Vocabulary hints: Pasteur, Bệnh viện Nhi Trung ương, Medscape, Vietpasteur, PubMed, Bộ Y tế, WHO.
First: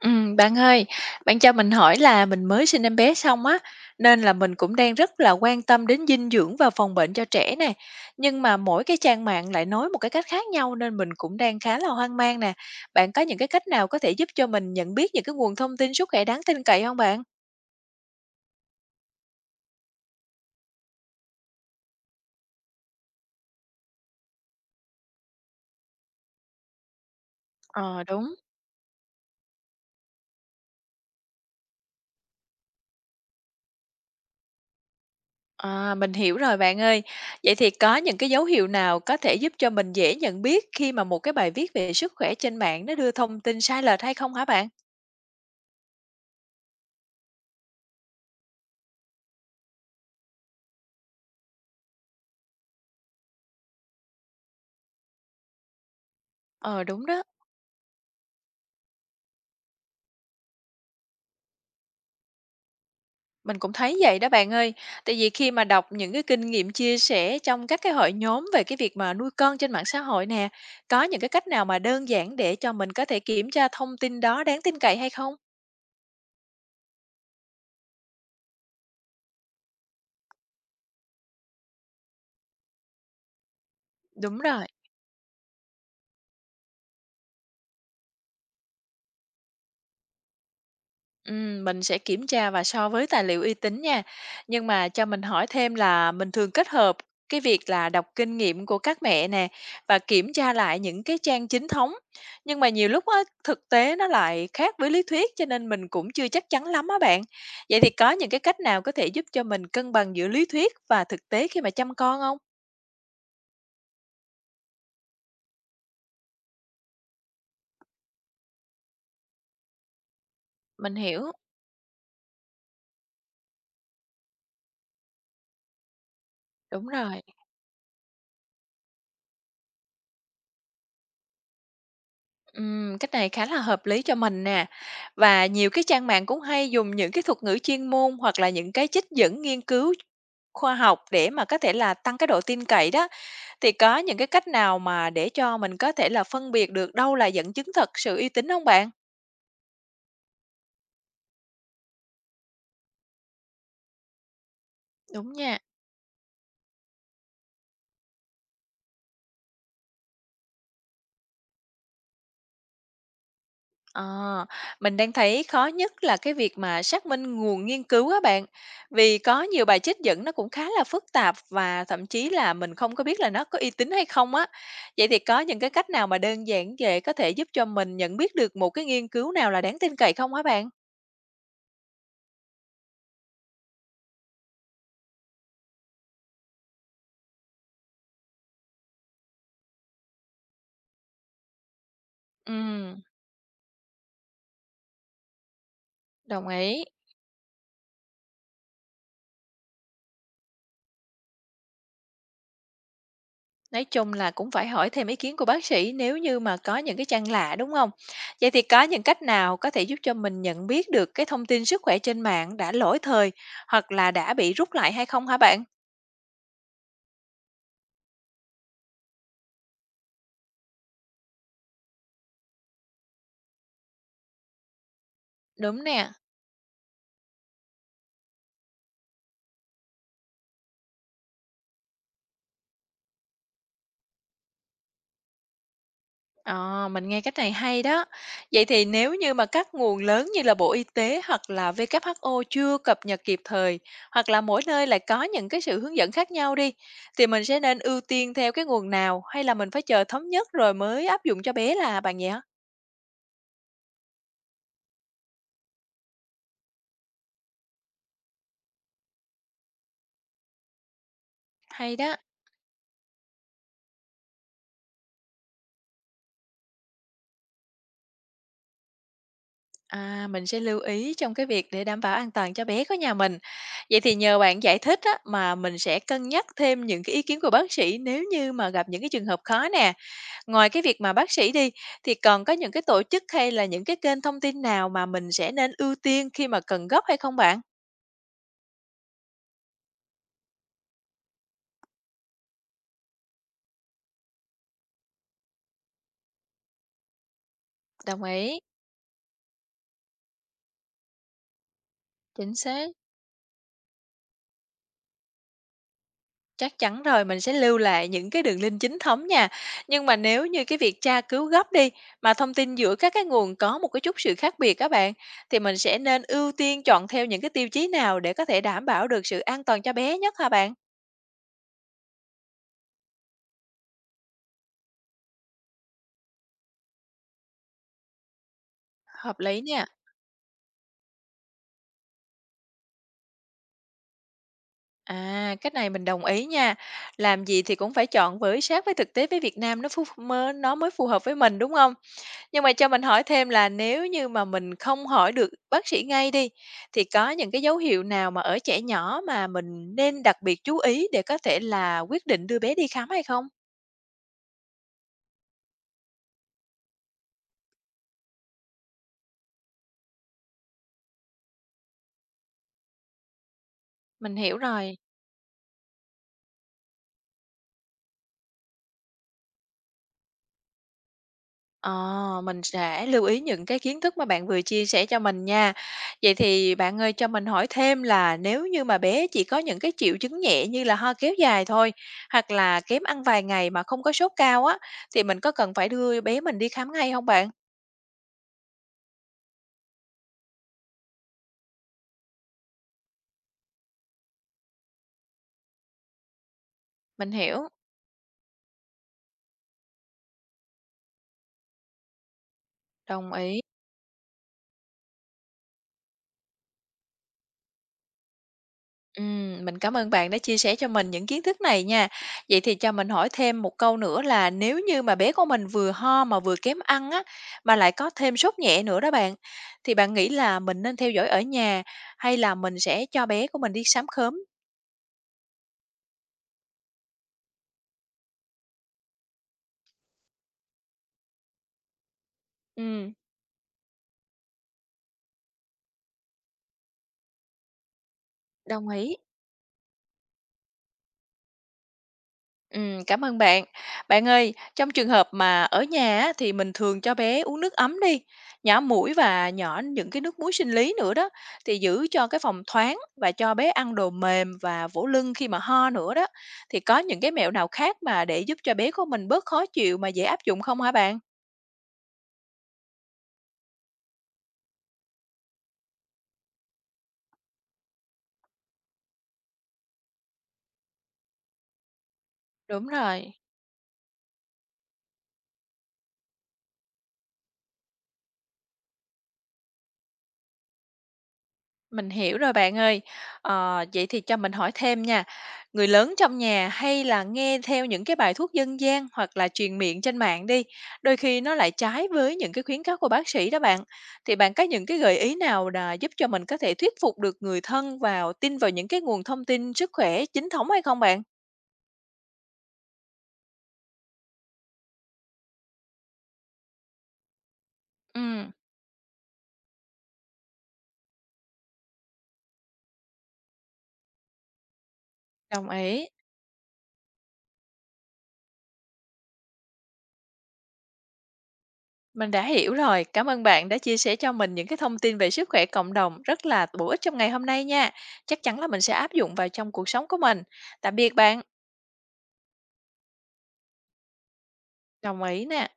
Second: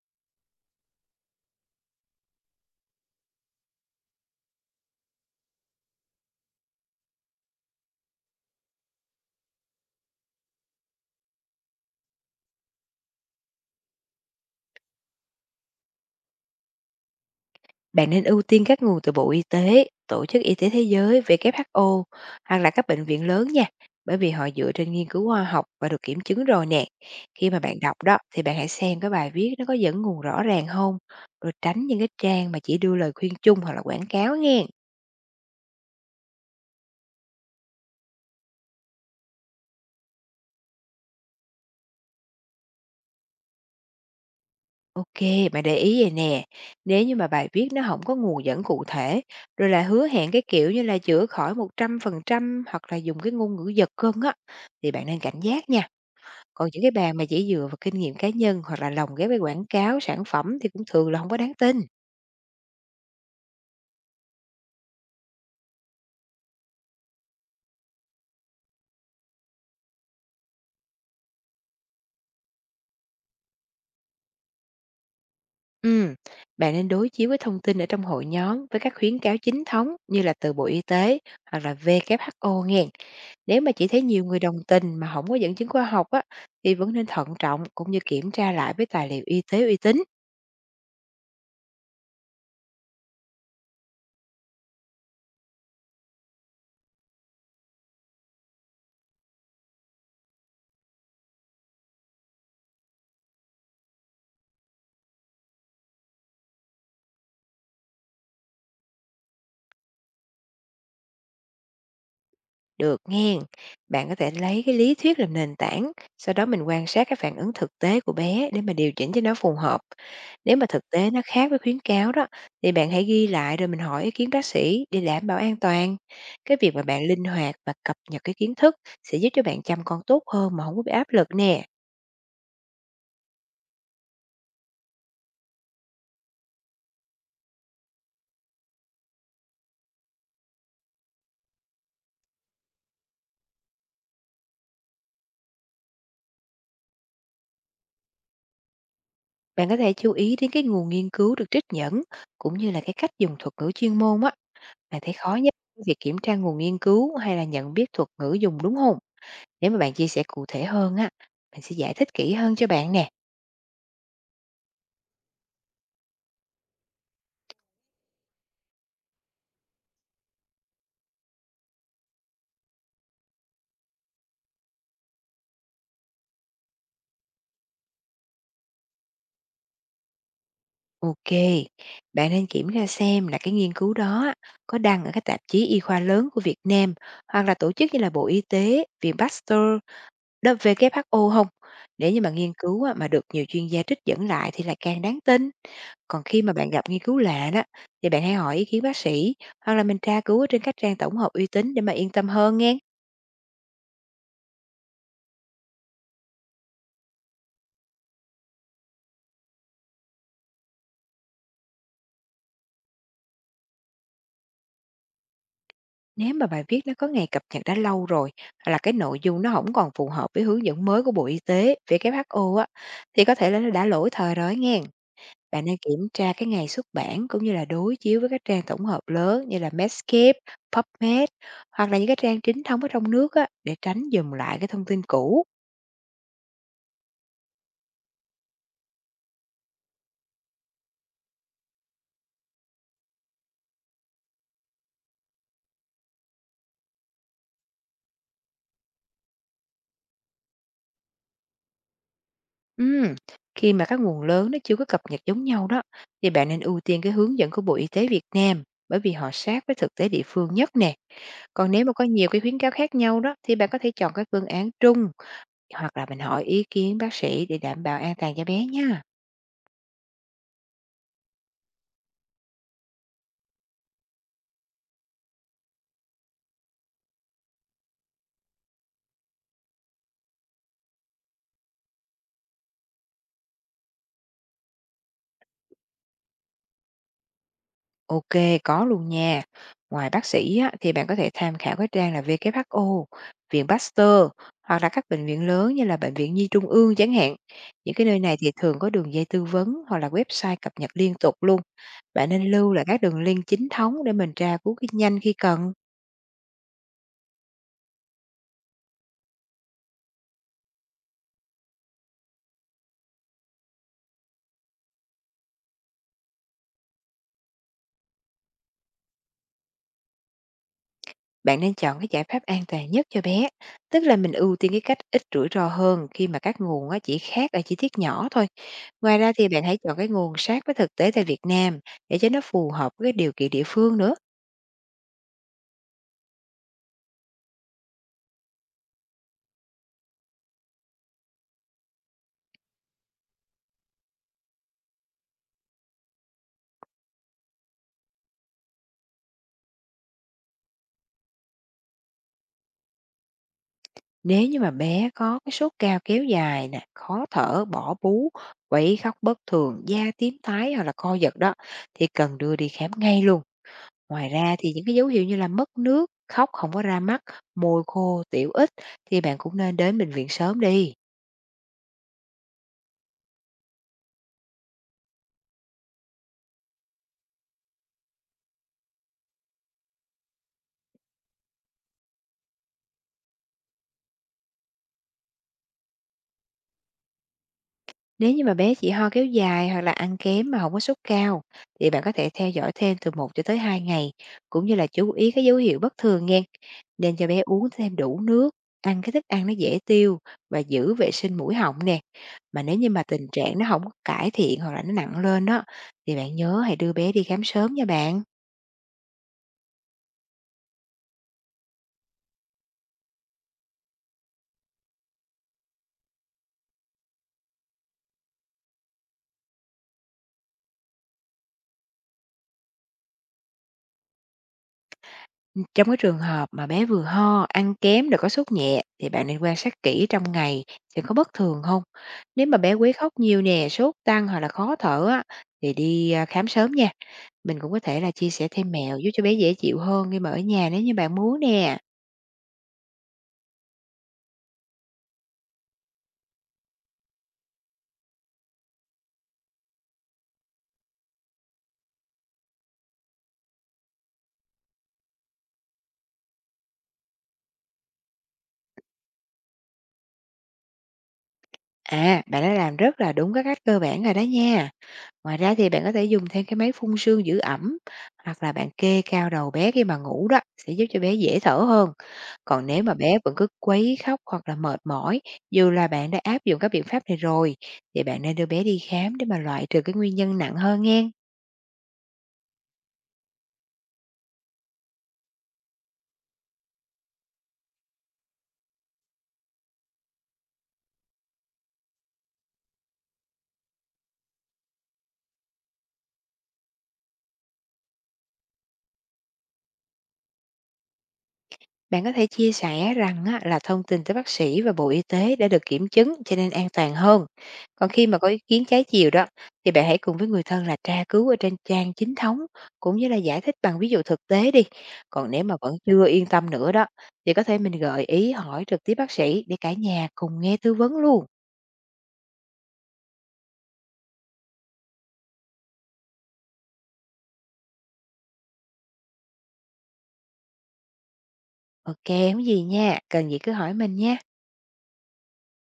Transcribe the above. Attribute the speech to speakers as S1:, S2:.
S1: Bạn ơi, bạn cho mình hỏi là mình mới sinh em bé xong á, nên là mình cũng đang rất là quan tâm đến dinh dưỡng và phòng bệnh cho trẻ nè. Nhưng mà mỗi cái trang mạng lại nói một cái cách khác nhau nên mình cũng đang khá là hoang mang nè. Bạn có những cái cách nào có thể giúp cho mình nhận biết những cái nguồn thông tin sức khỏe đáng tin cậy không bạn?
S2: Bạn nên ưu tiên các nguồn từ Bộ Y tế, Tổ chức Y tế Thế giới, WHO hoặc là các bệnh viện lớn nha, bởi vì họ dựa trên nghiên cứu khoa học và được kiểm chứng rồi nè. Khi mà bạn đọc
S1: Ờ
S2: đó
S1: đúng.
S2: thì bạn hãy xem cái bài viết nó có dẫn nguồn rõ ràng không, rồi tránh những cái trang mà chỉ đưa lời khuyên chung hoặc là quảng cáo nghe.
S1: À, mình hiểu rồi bạn ơi. Vậy thì có những cái dấu hiệu nào có thể giúp cho mình dễ nhận biết khi mà một cái bài viết về sức khỏe trên mạng nó đưa thông tin sai lệch hay không hả bạn?
S2: Ok, bạn để ý vậy nè, nếu như mà bài viết nó không có nguồn dẫn cụ thể, rồi là hứa hẹn cái kiểu như là chữa khỏi 100% hoặc là dùng cái ngôn ngữ giật gân á, thì bạn nên cảnh giác nha. Còn những
S1: Ờ
S2: cái
S1: đúng
S2: bà
S1: đó.
S2: mà chỉ dựa vào kinh nghiệm cá nhân hoặc là lồng ghép với quảng cáo, sản phẩm thì cũng thường là không có đáng tin.
S1: Mình cũng thấy vậy đó bạn ơi. Tại vì khi mà đọc những cái kinh nghiệm chia sẻ trong các cái hội nhóm về cái việc mà nuôi con trên mạng xã hội nè, có những cái cách nào mà đơn giản để cho mình có thể kiểm tra thông tin đó đáng tin cậy hay không?
S2: Ừm, Bạn nên đối chiếu với thông tin ở trong hội nhóm với các khuyến cáo chính thống như là từ Bộ Y tế hoặc là WHO nghen. Nếu mà chỉ thấy nhiều
S1: Đúng
S2: người đồng
S1: rồi.
S2: tình mà không có dẫn chứng khoa học á, thì vẫn nên thận trọng cũng như kiểm tra lại với tài liệu y tế uy tín.
S1: Mình sẽ kiểm tra và so với tài liệu uy tín nha. Nhưng mà cho mình hỏi thêm là mình thường kết hợp cái việc là đọc kinh nghiệm của các mẹ nè và kiểm tra lại những cái trang chính thống. Nhưng mà nhiều lúc á, thực tế nó lại khác với lý thuyết cho nên mình cũng chưa chắc chắn lắm á bạn. Vậy thì có những cái cách nào có thể giúp cho mình cân bằng giữa lý thuyết và thực tế khi mà chăm con không?
S2: Được nghe. Bạn có thể lấy cái lý thuyết làm nền tảng, sau đó mình quan sát cái phản ứng thực tế của bé để mà điều chỉnh cho nó phù hợp. Nếu mà thực
S1: Mình
S2: tế nó
S1: hiểu,
S2: khác với khuyến cáo đó, thì bạn hãy ghi lại rồi mình hỏi ý kiến bác sĩ để đảm bảo an toàn. Cái việc mà
S1: đúng
S2: bạn
S1: rồi.
S2: linh hoạt và cập nhật cái kiến thức sẽ giúp cho bạn chăm con tốt hơn mà không có bị áp lực nè.
S1: Cách này khá là hợp lý cho mình nè. Và nhiều cái trang mạng cũng hay dùng những cái thuật ngữ chuyên môn hoặc là những cái trích dẫn nghiên cứu khoa học để mà có thể là tăng cái độ tin cậy đó. Thì có những cái cách nào mà để cho mình có thể là phân biệt được đâu là dẫn chứng thật, sự uy tín không bạn?
S2: Bạn có thể chú ý đến cái nguồn nghiên cứu được trích dẫn cũng như là cái cách dùng thuật ngữ chuyên môn á. Bạn thấy
S1: Đúng
S2: khó nhất
S1: nha.
S2: cái việc kiểm tra nguồn nghiên cứu hay là nhận biết thuật ngữ dùng đúng không? Nếu mà bạn chia sẻ cụ thể hơn á, mình sẽ giải thích kỹ hơn cho bạn nè.
S1: Ờ, mình đang thấy khó nhất là cái việc mà xác minh nguồn nghiên cứu á bạn. Vì có nhiều bài trích dẫn nó cũng khá là phức tạp và thậm chí là mình không có biết là nó có uy tín hay không á. Vậy thì có những cái cách nào mà đơn giản về có thể giúp cho mình nhận biết được một cái nghiên cứu nào là đáng tin cậy không hả bạn?
S2: Ok, bạn nên kiểm tra xem là cái nghiên cứu đó á, có đăng ở các tạp chí y khoa lớn của Việt Nam hoặc là tổ chức như là Bộ Y tế, Pasteur, Vietpasteur, O không? Nếu như mà nghiên
S1: Ừ,
S2: cứu á, mà được nhiều chuyên gia trích dẫn lại thì là càng đáng tin. Còn khi
S1: đồng
S2: mà bạn
S1: ý.
S2: gặp nghiên cứu lạ đó, thì bạn hãy hỏi ý kiến bác sĩ hoặc là mình tra cứu ở trên các trang tổng hợp uy tín để mà yên tâm hơn nghe.
S1: Nói chung là cũng phải hỏi thêm ý kiến của bác sĩ nếu như mà có những cái trang lạ, đúng không? Vậy thì có những cách nào có thể giúp cho mình nhận biết được cái thông tin sức khỏe trên mạng đã lỗi thời hoặc là đã bị rút lại hay không hả bạn?
S2: Nếu mà bài viết nó có ngày cập nhật đã lâu rồi hoặc là cái nội dung nó không còn phù hợp với hướng dẫn mới của Bộ Y tế, WHO á, thì có thể là nó đã lỗi thời rồi nghe. Bạn nên
S1: Đúng
S2: kiểm
S1: nè.
S2: tra cái ngày xuất bản cũng như là đối chiếu với các trang tổng hợp lớn như là Medscape, PubMed hoặc là những cái trang chính thống ở trong nước á, để tránh dùng lại cái thông tin cũ.
S1: Ờ, mình nghe cách này hay đó. Vậy thì nếu như mà các nguồn lớn như là Bộ Y tế hoặc là WHO chưa cập nhật kịp thời, hoặc là mỗi nơi lại có những cái sự hướng dẫn khác nhau đi, thì mình sẽ nên ưu tiên theo cái nguồn nào, hay là mình phải chờ thống nhất rồi mới áp dụng cho bé là bạn nhỉ?
S2: Ừm, Khi mà các nguồn lớn nó chưa có cập nhật giống nhau đó, thì bạn nên ưu tiên cái hướng dẫn của Bộ Y tế Việt Nam bởi vì họ sát với thực tế địa phương nhất nè. Còn nếu mà
S1: Hay
S2: có
S1: đó.
S2: nhiều cái khuyến cáo khác nhau đó, thì bạn có thể chọn cái phương án trung hoặc là mình hỏi ý kiến bác sĩ để đảm bảo an toàn cho bé nha.
S1: À, mình sẽ lưu ý trong cái việc để đảm bảo an toàn cho bé của nhà mình. Vậy thì nhờ bạn giải thích á, mà mình sẽ cân nhắc thêm những cái ý kiến của bác sĩ nếu như mà gặp những cái trường hợp khó nè. Ngoài cái việc mà bác sĩ đi, thì còn có những cái tổ chức hay là những cái kênh thông tin nào mà mình sẽ nên ưu tiên khi mà cần gấp hay không bạn?
S2: Ok, có luôn nha. Ngoài bác sĩ á, thì bạn có thể tham khảo cái trang là WHO, Viện Pasteur hoặc là các bệnh viện lớn như là Bệnh viện Nhi Trung ương chẳng hạn. Những cái nơi
S1: Đồng
S2: này thì
S1: ý,
S2: thường có đường dây tư vấn hoặc là website cập nhật liên tục luôn. Bạn nên
S1: chính
S2: lưu là
S1: xác.
S2: các đường link chính thống để mình tra cứu cái nhanh khi cần.
S1: Chắc chắn rồi, mình sẽ lưu lại những cái đường link chính thống nha. Nhưng mà nếu như cái việc tra cứu gấp đi, mà thông tin giữa các cái nguồn có một cái chút sự khác biệt các bạn, thì mình sẽ nên ưu tiên chọn theo những cái tiêu chí nào để có thể đảm bảo được sự an toàn cho bé nhất hả bạn?
S2: Bạn nên chọn cái giải pháp an toàn nhất cho bé, tức là mình ưu tiên cái cách ít rủi ro hơn khi mà các nguồn á, chỉ khác ở chi tiết nhỏ thôi. Ngoài ra
S1: Hợp
S2: thì
S1: lý
S2: bạn hãy
S1: nha.
S2: chọn cái nguồn sát với thực tế tại Việt Nam để cho nó phù hợp với cái điều kiện địa phương nữa.
S1: À, cái này mình đồng ý nha. Làm gì thì cũng phải chọn với sát với thực tế với Việt Nam, nó phù mơ nó mới phù hợp với mình, đúng không? Nhưng mà cho mình hỏi thêm là nếu như mà mình không hỏi được bác sĩ ngay đi, thì có những cái dấu hiệu nào mà ở trẻ nhỏ mà mình nên đặc biệt chú ý để có thể là quyết định đưa bé đi khám hay không?
S2: Nếu như mà bé có cái sốt cao kéo dài nè, khó thở, bỏ bú, quấy khóc bất thường, da tím tái hoặc là co giật đó thì cần đưa đi khám ngay luôn. Ngoài
S1: Mình
S2: ra
S1: hiểu
S2: thì những cái
S1: rồi.
S2: dấu hiệu như là mất nước, khóc không có ra mắt, môi khô, tiểu ít thì bạn cũng nên đến bệnh viện sớm đi.
S1: Ờ, mình sẽ lưu ý những cái kiến thức mà bạn vừa chia sẻ cho mình nha. Vậy thì bạn ơi, cho mình hỏi thêm là nếu như mà bé chỉ có những cái triệu chứng nhẹ như là ho kéo dài thôi, hoặc là kém ăn vài ngày mà không có sốt cao á, thì mình có cần phải đưa bé mình đi khám ngay không bạn?
S2: Nếu như mà bé chỉ ho kéo dài hoặc là ăn kém mà không có sốt cao thì bạn có thể theo dõi thêm từ 1 cho tới 2 ngày cũng như là chú ý cái dấu hiệu bất thường nghe. Nên cho
S1: Mình
S2: bé
S1: hiểu,
S2: uống thêm đủ nước, ăn cái thức ăn nó dễ tiêu và giữ vệ sinh mũi họng nè. Mà nếu như mà tình
S1: đồng
S2: trạng
S1: ý.
S2: nó không có cải thiện hoặc là nó nặng lên đó thì bạn nhớ hãy đưa bé đi khám sớm nha bạn.
S1: Mình cảm ơn bạn đã chia sẻ cho mình những kiến thức này nha. Vậy thì cho mình hỏi thêm một câu nữa là nếu như mà bé của mình vừa ho mà vừa kém ăn á, mà lại có thêm sốt nhẹ nữa đó bạn, thì bạn nghĩ là mình nên theo dõi ở nhà hay là mình sẽ cho bé của mình đi khám khớm?
S2: Trong cái trường hợp mà bé vừa ho, ăn kém rồi có sốt nhẹ thì bạn nên quan sát kỹ trong ngày thì có bất thường không. Nếu mà bé quấy
S1: Ừm,
S2: khóc nhiều nè, sốt tăng hoặc là khó thở á thì đi, khám sớm nha. Mình cũng có thể là chia sẻ thêm
S1: đồng
S2: mẹo giúp
S1: ý.
S2: cho bé dễ chịu hơn khi mà ở nhà nếu như bạn muốn nè.
S1: Cảm ơn bạn. Bạn ơi, trong trường hợp mà ở nhà á, thì mình thường cho bé uống nước ấm đi, nhỏ muỗi và nhỏ những cái nước muối sinh lý nữa đó, thì giữ cho cái phòng thoáng và cho bé ăn đồ mềm và vỗ lưng khi mà ho nữa đó. Thì có những cái mẹo nào khác mà để giúp cho bé của mình bớt khó chịu mà dễ áp dụng không hả bạn?
S2: À, bạn đã làm rất là đúng các cách cơ bản rồi đó nha. Ngoài ra thì bạn có thể dùng thêm cái máy phun sương giữ ẩm hoặc là bạn kê cao đầu bé khi mà ngủ đó sẽ giúp cho bé dễ thở hơn. Còn nếu
S1: Đúng
S2: mà bé
S1: rồi.
S2: vẫn cứ quấy khóc hoặc là mệt mỏi dù là bạn đã áp dụng các biện pháp này rồi thì bạn nên đưa bé đi khám để mà loại trừ cái nguyên nhân nặng hơn nghe.
S1: Mình hiểu rồi bạn ơi. Vậy thì cho mình hỏi thêm nha, người lớn trong nhà hay là nghe theo những cái bài thuốc dân gian hoặc là truyền miệng trên mạng đi, đôi khi nó lại trái với những cái khuyến cáo của bác sĩ đó bạn. Thì bạn có những cái gợi ý nào là giúp cho mình có thể thuyết phục được người thân vào tin vào những cái nguồn thông tin sức khỏe chính thống hay không bạn?
S2: Bạn có thể chia sẻ rằng á, là thông tin tới bác sĩ và Bộ Y tế đã được kiểm chứng cho nên an toàn hơn. Còn khi mà
S1: Ừ,
S2: có ý kiến trái chiều đó, thì bạn hãy cùng với người thân là tra cứu ở trên trang chính thống cũng như là giải thích bằng ví dụ thực tế đi. Còn nếu mà
S1: đồng
S2: vẫn
S1: ý.
S2: chưa yên tâm nữa đó, thì có thể mình gợi ý hỏi trực tiếp bác sĩ để cả nhà cùng nghe tư vấn luôn.
S1: Mình đã hiểu rồi. Cảm ơn bạn đã chia sẻ cho mình những cái thông tin về sức khỏe cộng đồng rất là bổ ích trong ngày hôm nay nha. Chắc chắn là mình sẽ áp dụng vào trong cuộc sống của mình. Tạm biệt bạn.
S2: Ok, không gì nha, cần gì cứ hỏi mình nha.
S1: Đồng ý nè.